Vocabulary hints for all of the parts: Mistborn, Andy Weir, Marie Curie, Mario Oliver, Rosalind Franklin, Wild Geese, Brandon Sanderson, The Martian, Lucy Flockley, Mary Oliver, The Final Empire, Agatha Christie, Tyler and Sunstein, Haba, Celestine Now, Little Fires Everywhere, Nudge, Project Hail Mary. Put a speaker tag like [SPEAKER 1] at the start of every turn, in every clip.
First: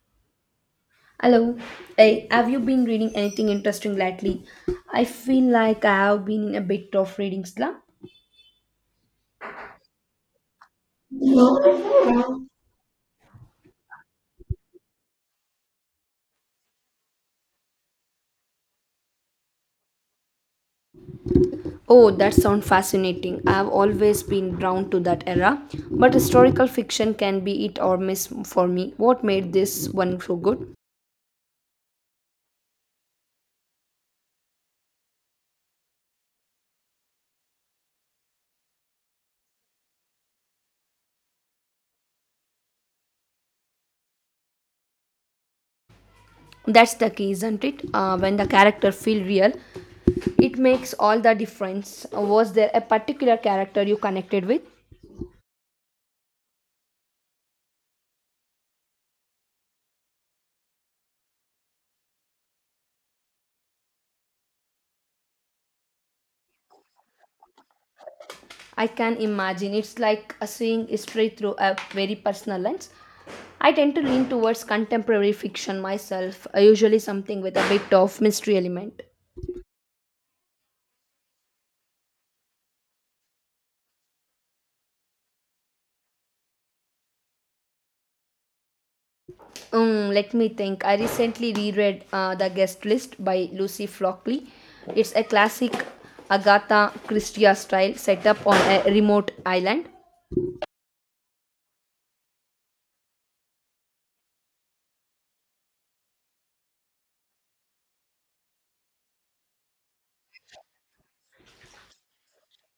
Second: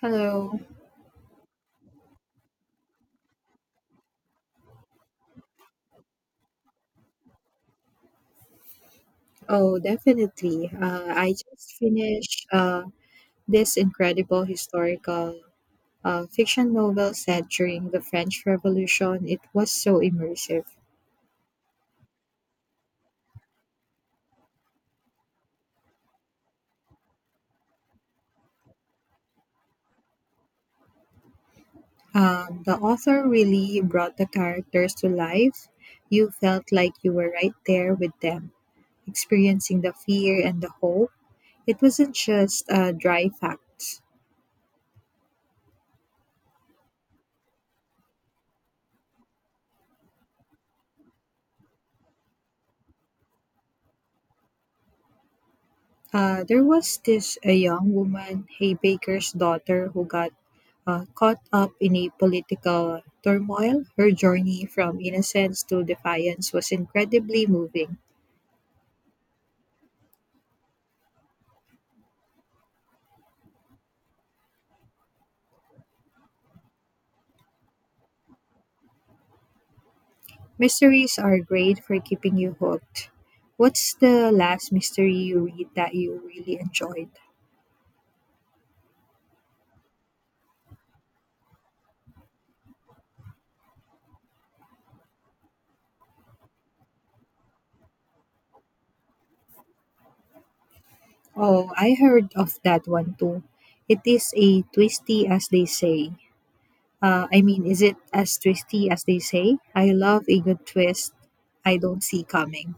[SPEAKER 1] Hello.
[SPEAKER 2] Hello. Hey, have you been reading anything interesting lately? I feel like I have been in a bit of reading slump.
[SPEAKER 1] Oh, definitely. I just finished this incredible historical fiction novel set during the French Revolution. It was so immersive.
[SPEAKER 2] Oh, that sounds fascinating. I have always been drawn to that era, but historical fiction can be it or miss for me. What made this one so good?
[SPEAKER 1] The author really brought the characters to life. You felt like you were right there with them, experiencing the fear and the hope. It wasn't just dry facts.
[SPEAKER 2] That's the key, isn't it? When the character feel real, it makes all the difference. Was there a particular character you connected with?
[SPEAKER 1] There was this a young woman, a baker's daughter, who got caught up in a political turmoil. Her journey from innocence to defiance was incredibly moving.
[SPEAKER 2] I can imagine. It's like a seeing history through a very personal lens. I tend to lean towards contemporary fiction myself, usually something with a bit of mystery element.
[SPEAKER 1] Mysteries are great for keeping you hooked. What's the last mystery you read that you really enjoyed?
[SPEAKER 2] Let me think. I recently reread The Guest List by Lucy Flockley. It's a classic Agatha Christie style set up on a remote island.
[SPEAKER 1] Oh, I heard of that one too. It is a twisty, as they say. I mean, is it as twisty as they say? I love a good twist I don't see coming.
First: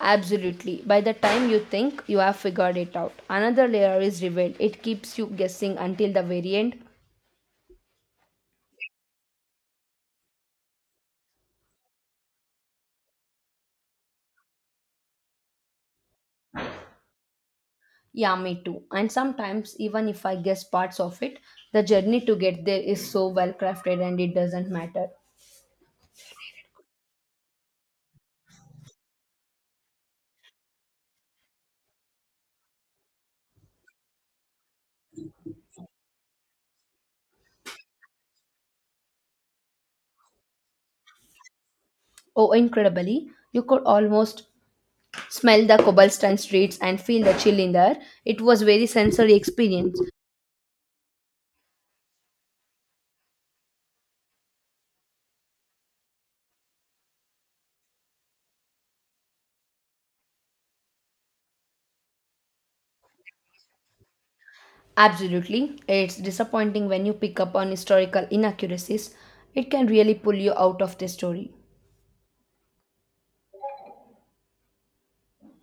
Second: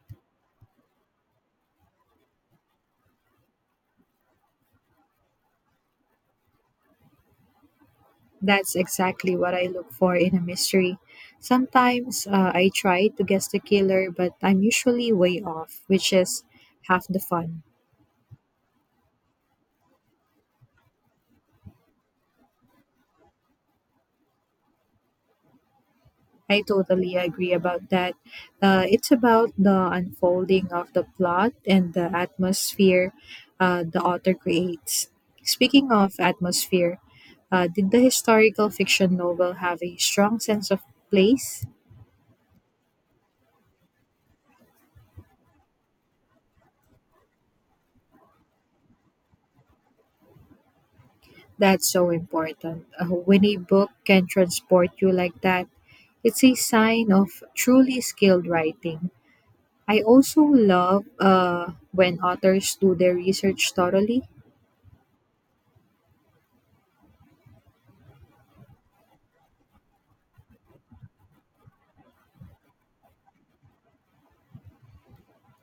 [SPEAKER 2] Absolutely. By the time you think you have figured it out, another layer is revealed. It keeps you guessing until the very end.
[SPEAKER 1] That's exactly what I look for in a mystery. Sometimes I try to guess the killer, but I'm usually way off, which is half the fun.
[SPEAKER 2] Yeah, me too. And sometimes, even if I guess parts of it, the journey to get there is so well crafted and it doesn't matter.
[SPEAKER 1] I totally agree about that. It's about the unfolding of the plot and the atmosphere the author creates. Speaking of atmosphere, did the historical fiction novel have a strong sense of place?
[SPEAKER 2] Oh, incredibly, you could almost smell the cobblestone streets and feel the chill in the air. It was very sensory experience.
[SPEAKER 1] That's so important. When a book can transport you like that, it's a sign of truly skilled writing. I also love when authors do their research thoroughly.
[SPEAKER 2] Absolutely. It's disappointing when you pick up on historical inaccuracies. It can really pull you out of the story.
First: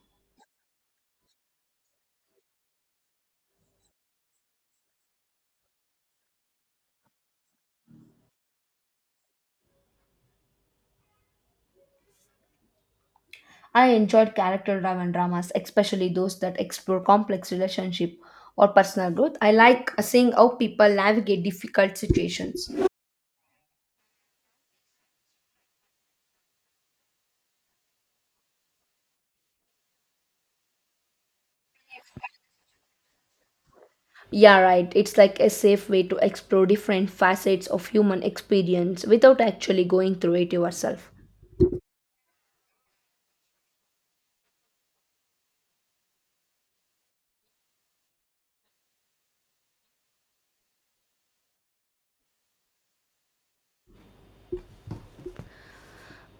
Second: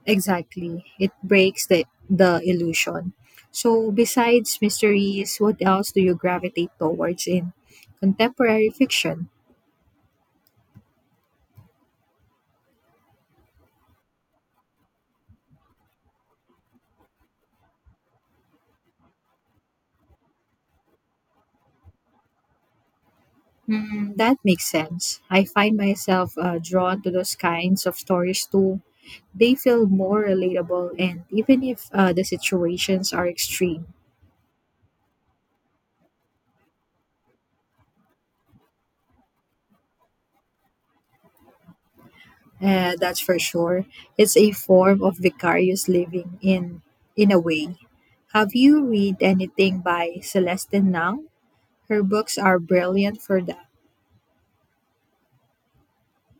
[SPEAKER 1] Exactly. It breaks the illusion. So, besides mysteries, what else do you gravitate towards in contemporary fiction?
[SPEAKER 2] I enjoyed character driven dramas, especially those that explore complex relationship or personal growth. I like seeing how people navigate difficult situations.
[SPEAKER 1] Hmm, that makes sense. I find myself drawn to those kinds of stories too. They feel more relatable, and even if the situations are extreme.
[SPEAKER 2] Yeah, right. It's like a safe way to explore different facets of human experience without actually going through it yourself.
[SPEAKER 1] That's for sure. It's a form of vicarious living in a way. Have you read anything by Celestine Now? Her books are brilliant for that.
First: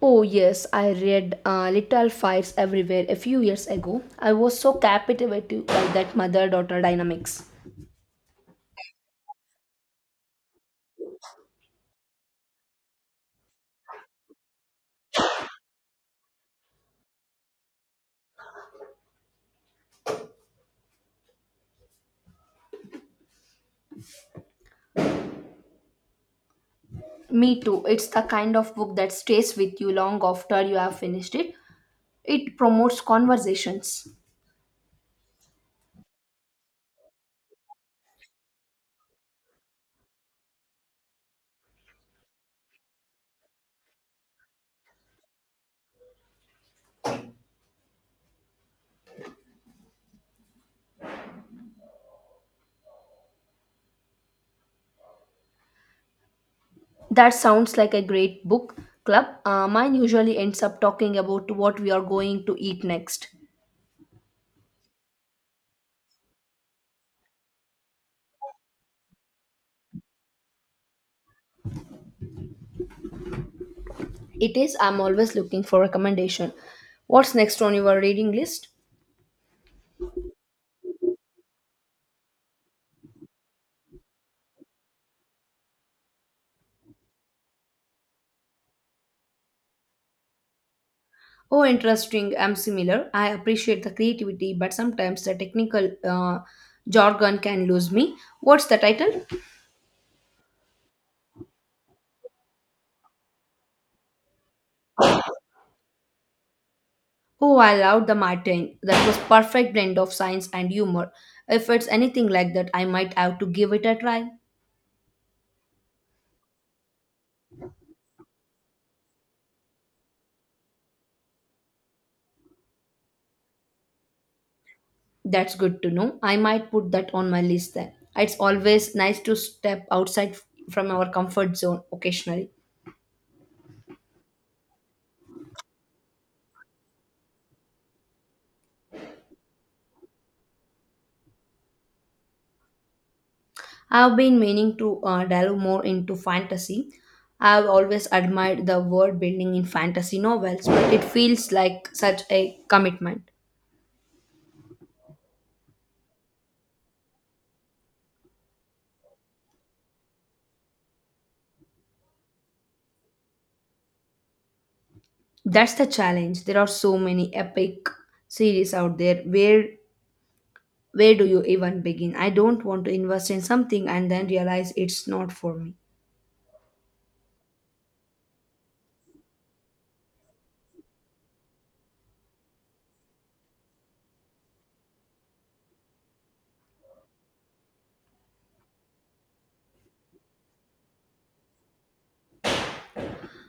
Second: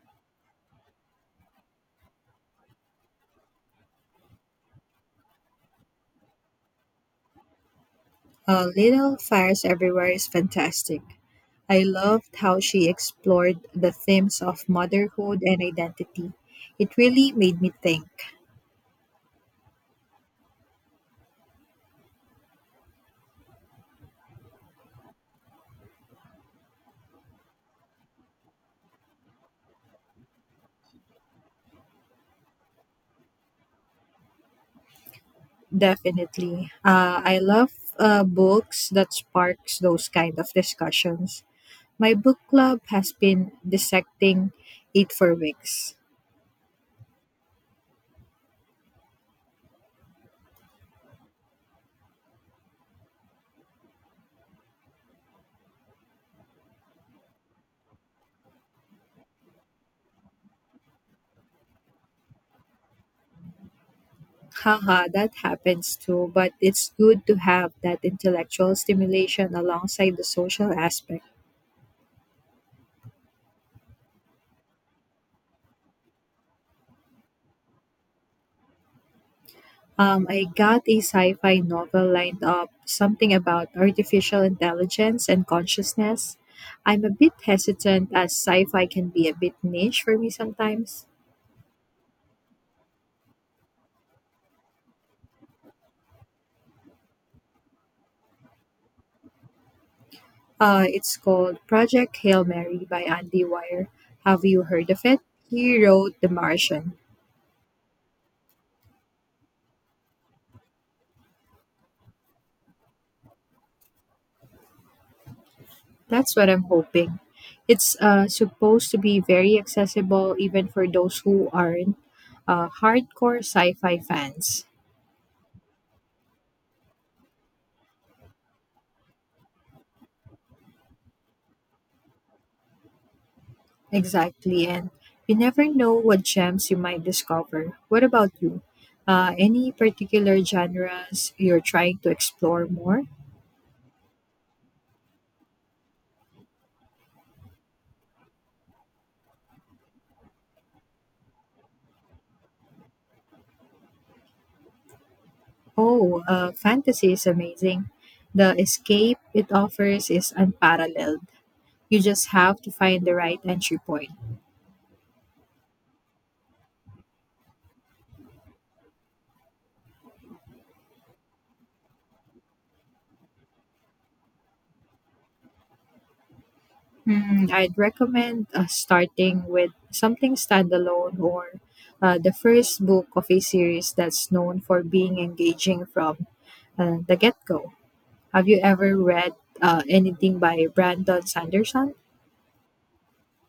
[SPEAKER 2] Oh, yes, I read Little Fires Everywhere a few years ago. I was so captivated by that mother daughter dynamics.
[SPEAKER 1] Little Fires Everywhere is fantastic. I loved how she explored the themes of motherhood and identity. It really made me think.
[SPEAKER 2] Me too. It's the kind of book that stays with you long after you have finished it. It promotes conversations.
[SPEAKER 1] Definitely. I love books that sparks those kind of discussions. My book club has been dissecting it for weeks.
[SPEAKER 2] That sounds like a great book club. Mine usually ends up talking about what we are going to eat next.
[SPEAKER 1] Haha, that happens too, but it's good to have that intellectual stimulation alongside the social aspect.
[SPEAKER 2] It is, I'm always looking for recommendation. What's next on your reading list?
[SPEAKER 1] I got a sci fi novel lined up, something about artificial intelligence and consciousness. I'm a bit hesitant as sci fi can be a bit niche for me sometimes.
[SPEAKER 2] Oh, interesting. I'm similar. I appreciate the creativity, but sometimes the technical jargon can lose me. What's the title?
[SPEAKER 1] It's called Project Hail Mary by Andy Weir. Have you heard of it? He wrote The Martian.
[SPEAKER 2] Oh, I loved the Martin. That was perfect blend of science and humor. If it's anything like that, I might have to give it a try.
[SPEAKER 1] That's what I'm hoping. It's supposed to be very accessible even for those who aren't hardcore sci fi fans.
[SPEAKER 2] That's good to know. I might put that on my list then. It's always nice to step outside from our comfort zone occasionally.
[SPEAKER 1] Exactly, and you never know what gems you might discover. What about you? Any particular genres you're trying to explore more?
[SPEAKER 2] I've been meaning to delve more into fantasy. I've always admired the world building in fantasy novels, but it feels like such a commitment.
[SPEAKER 1] Oh, fantasy is amazing. The escape it offers is unparalleled. You just have to find the right entry point.
[SPEAKER 2] That's the challenge. There are so many epic series out there. Where do you even begin? I don't want to invest in something and then realize it's not for me.
[SPEAKER 1] Hmm, I'd recommend starting with something standalone or the first book of a series that's known for being engaging from the get go. Have you ever read anything by Brandon Sanderson?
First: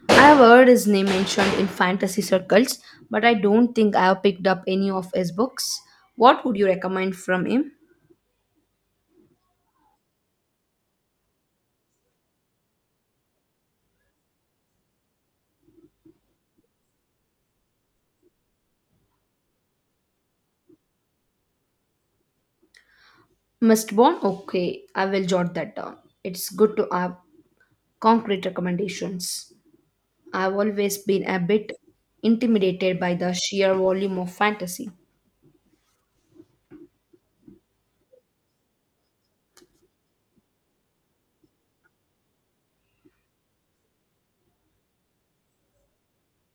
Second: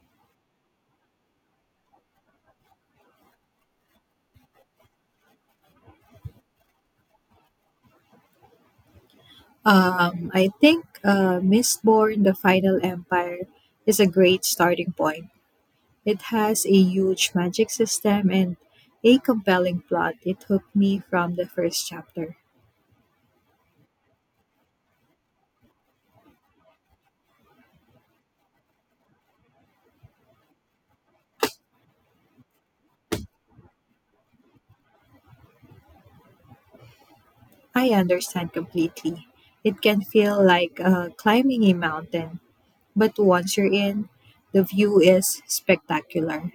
[SPEAKER 2] I've heard his name mentioned in fantasy circles, but I don't think I have picked up any of his books. What would you recommend from him?
[SPEAKER 1] I think Mistborn, The Final Empire is a great starting point. It has a huge magic system and a compelling plot. It hooked me from the first chapter.
[SPEAKER 2] Mistborn? Okay, I will jot that down. It's good to have concrete recommendations. I've always been a bit intimidated by the sheer volume of fantasy.
[SPEAKER 1] I understand completely. It can feel like climbing a mountain, but once you're in, the view is spectacular.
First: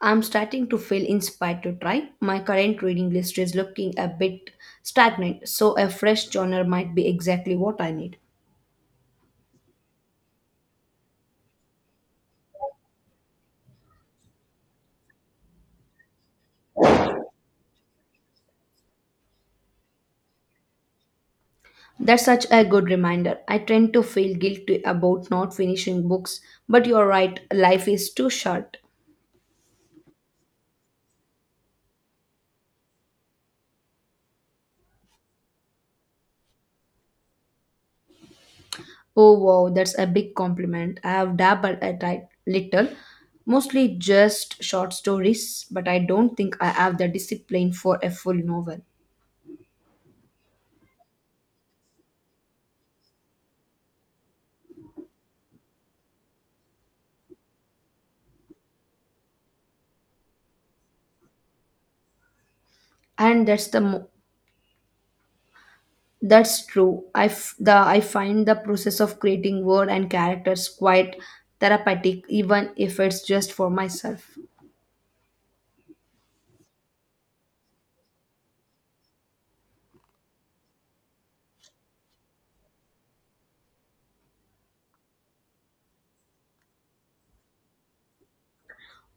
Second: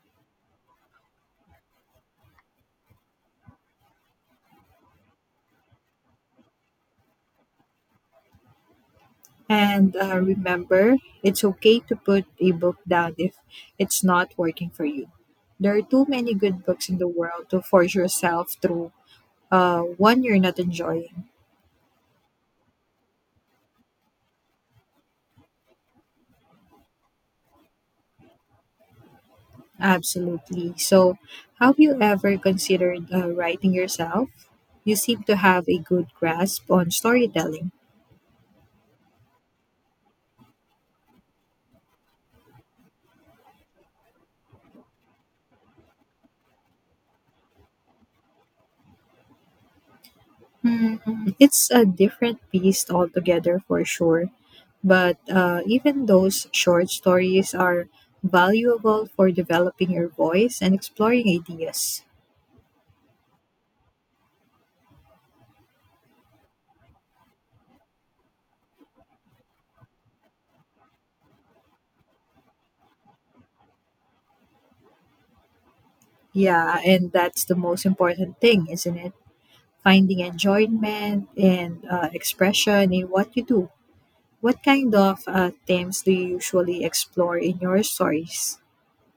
[SPEAKER 2] I'm starting to feel inspired to try. My current reading list is looking a bit stagnant, so a fresh genre might be exactly what I need.
[SPEAKER 1] And remember, it's okay to put a book down if it's not working for you. There are too many good books in the world to force yourself through one you're not enjoying.
[SPEAKER 2] That's such a good reminder. I tend to feel guilty about not finishing books, but you're right, life is too short.
[SPEAKER 1] Absolutely. So, have you ever considered writing yourself? You seem to have a good grasp on storytelling.
[SPEAKER 2] Oh wow, that's a big compliment. I have dabbled a it little, mostly just short stories, but I don't think I have the discipline for a full novel.
[SPEAKER 1] Mm, it's a different beast altogether for sure. But even those short stories are valuable for developing your voice and exploring ideas.
[SPEAKER 2] And that's the mo- That's true. I find the process of creating word and characters quite therapeutic, even if it's just for myself.
[SPEAKER 1] Yeah, and that's the most important thing, isn't it? Finding enjoyment and expression in what you do. What kind of themes do you usually explore in your stories?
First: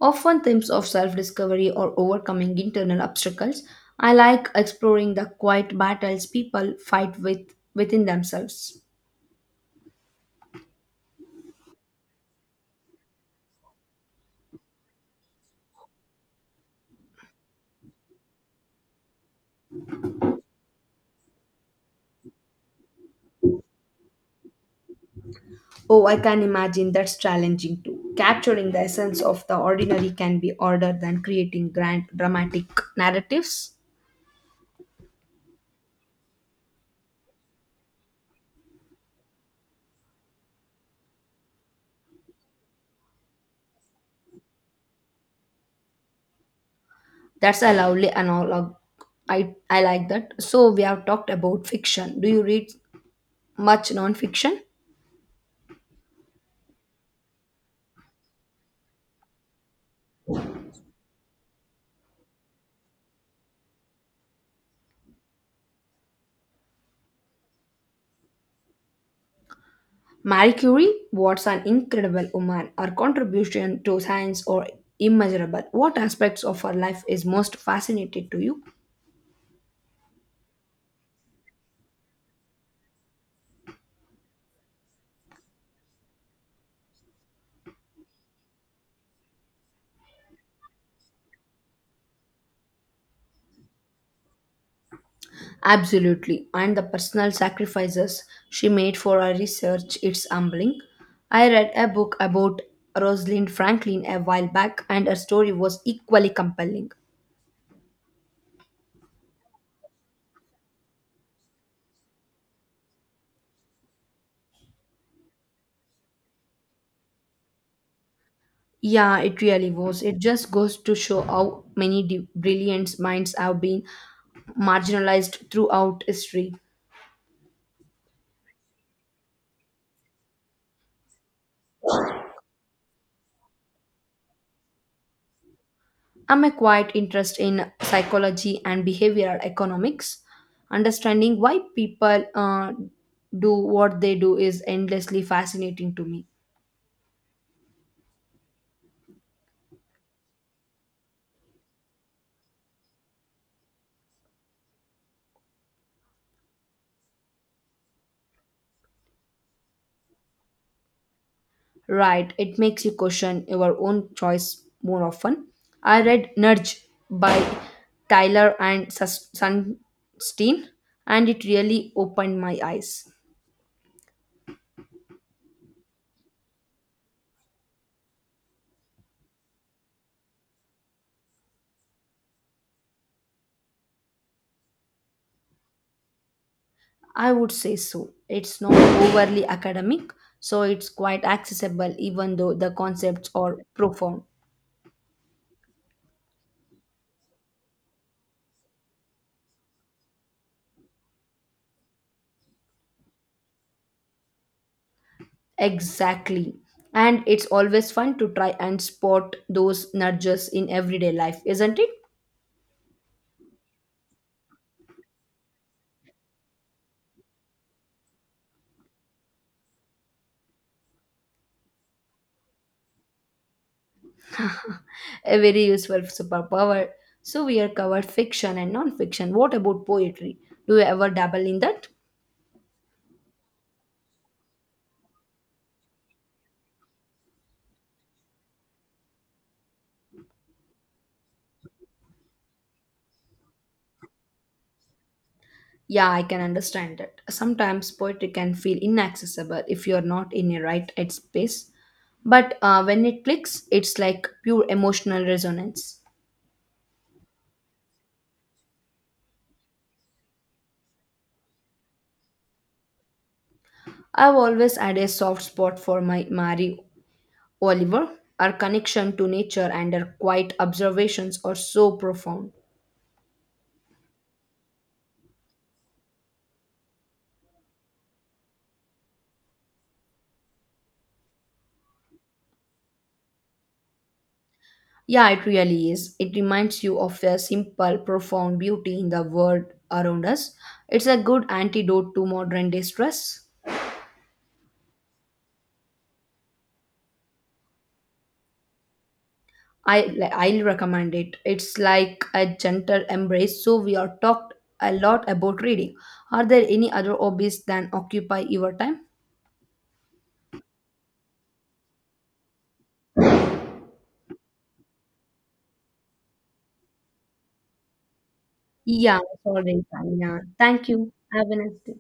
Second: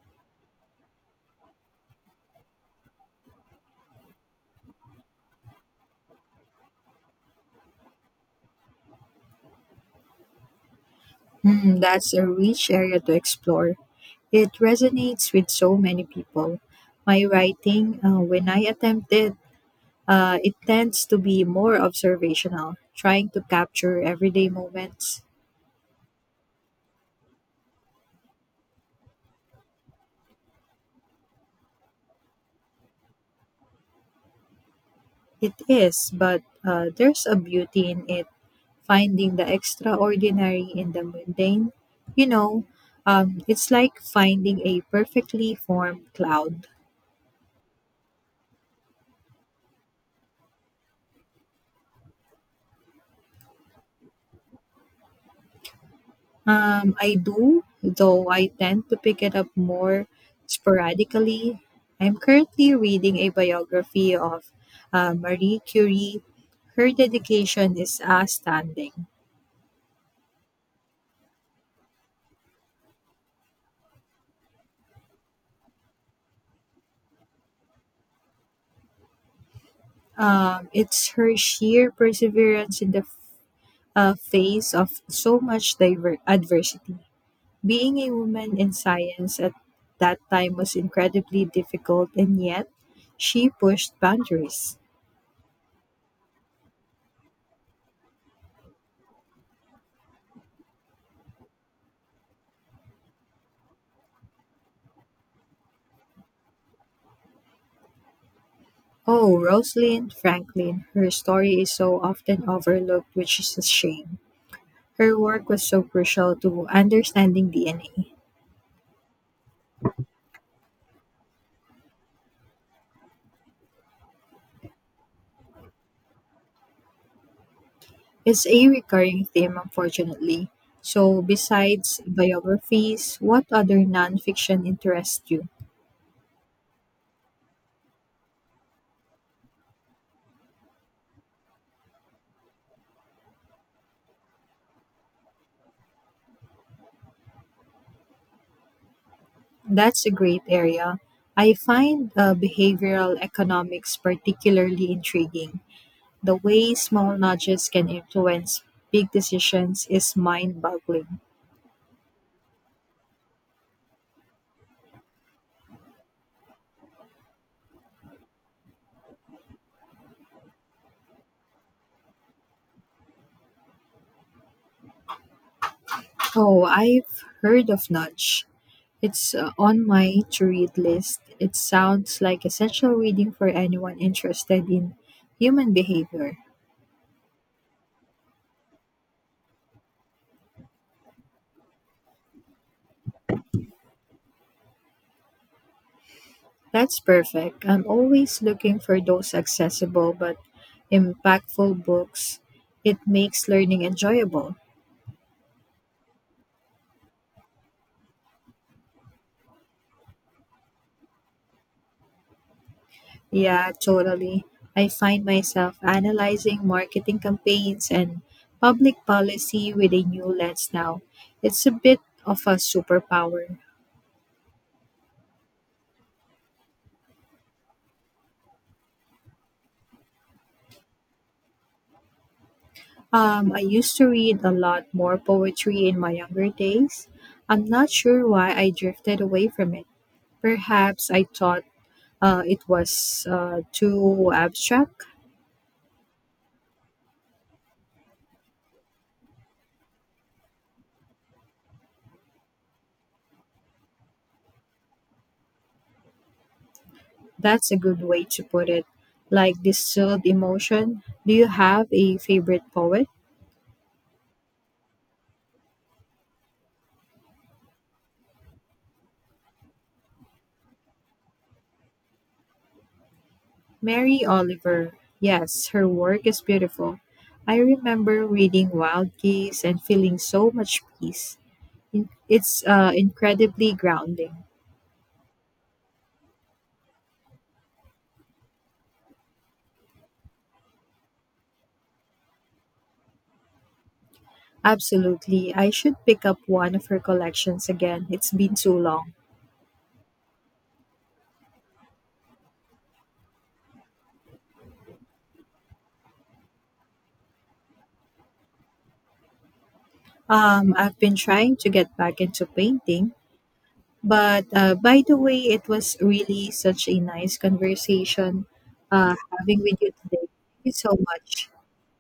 [SPEAKER 2] Often themes of self discovery or overcoming internal obstacles. I like exploring the quiet battles people fight with within themselves.
[SPEAKER 1] Mm, that's a rich area to explore. It resonates with so many people. My writing, when I attempt it, it tends to be more observational, trying to capture everyday moments.
[SPEAKER 2] Oh, I can imagine that's challenging too. Capturing the essence of the ordinary can be harder than creating grand dramatic narratives.
[SPEAKER 1] It is, but there's a beauty in it, finding the extraordinary in the mundane. You know, it's like finding a perfectly formed cloud.
[SPEAKER 2] That's a lovely analog. I like that. So, we have talked about fiction. Do you read much non fiction?
[SPEAKER 1] I do, though I tend to pick it up more sporadically. I'm currently reading a biography of Marie Curie. Her dedication is outstanding.
[SPEAKER 2] Marie Curie was an incredible woman. Her contribution to science are immeasurable. What aspects of her life is most fascinating to you?
[SPEAKER 1] It's her sheer perseverance in the face of so much adversity. Being a woman in science at that time was incredibly difficult, and yet she pushed boundaries.
[SPEAKER 2] Absolutely. And the personal sacrifices she made for her research, it's humbling. I read a book about Rosalind Franklin a while back, and her story was equally compelling.
[SPEAKER 1] Oh, Rosalind Franklin, her story is so often overlooked, which is a shame. Her work was so crucial to understanding DNA.
[SPEAKER 2] Yeah, it really was. It just goes to show how many brilliant minds have been marginalized throughout history.
[SPEAKER 1] It's a recurring theme, unfortunately. So, besides biographies, what other nonfiction interests you?
[SPEAKER 2] I'm a quite interest in psychology and behavioral economics. Understanding why people do what they do is endlessly fascinating to me.
[SPEAKER 1] That's a great area. I find behavioral economics particularly intriguing. The way small nudges can influence big decisions is mind boggling.
[SPEAKER 2] Right, it makes you question your own choice more often. I read Nudge by Tyler and Sunstein, and it really opened my eyes.
[SPEAKER 1] Oh, I've heard of Nudge. It's on my to read list. It sounds like essential reading for anyone interested in human behavior.
[SPEAKER 2] I would say so. It's not overly academic, so it's quite accessible, even though the concepts are profound.
[SPEAKER 1] That's perfect. I'm always looking for those accessible but impactful books. It makes learning enjoyable.
[SPEAKER 2] Exactly. And it's always fun to try and spot those nudges in everyday life, isn't it?
[SPEAKER 1] Yeah, totally. I find myself analyzing marketing campaigns and public policy with a new lens now. It's a bit of a superpower.
[SPEAKER 2] A very useful superpower. So we are covered fiction and non-fiction. What about poetry? Do you ever dabble in that?
[SPEAKER 1] I used to read a lot more poetry in my younger days. I'm not sure why I drifted away from it. Perhaps I thought it was too abstract.
[SPEAKER 2] Yeah, I can understand that. Sometimes poetry can feel inaccessible if you're not in a right headspace. But when it clicks, it's like pure emotional resonance.
[SPEAKER 1] That's a good way to put it. Like distilled emotion. Do you have a favorite poet?
[SPEAKER 2] I've always had a soft spot for my Mario Oliver, our connection to nature and our quiet observations are so profound.
[SPEAKER 1] Mary Oliver. Yes, her work is beautiful. I remember reading Wild Geese and feeling so much peace. It's incredibly grounding.
[SPEAKER 2] Yeah, it really is. It reminds you of a simple, profound beauty in the world around us. It's a good antidote to modern day stress.
[SPEAKER 1] Absolutely. I should pick up one of her collections again. It's been so long.
[SPEAKER 2] I, like, I'll recommend it. It's like a gentle embrace. So, we are talked a lot about reading. Are there any other hobbies than occupy your time?
[SPEAKER 1] I've been trying to get back into painting, but by the way, it was really such a nice conversation
[SPEAKER 2] Yeah,
[SPEAKER 1] having with
[SPEAKER 2] sorry,
[SPEAKER 1] you today.
[SPEAKER 2] Tanya.
[SPEAKER 1] Thank you
[SPEAKER 2] Thank
[SPEAKER 1] so
[SPEAKER 2] you. Have
[SPEAKER 1] much.
[SPEAKER 2] a nice day.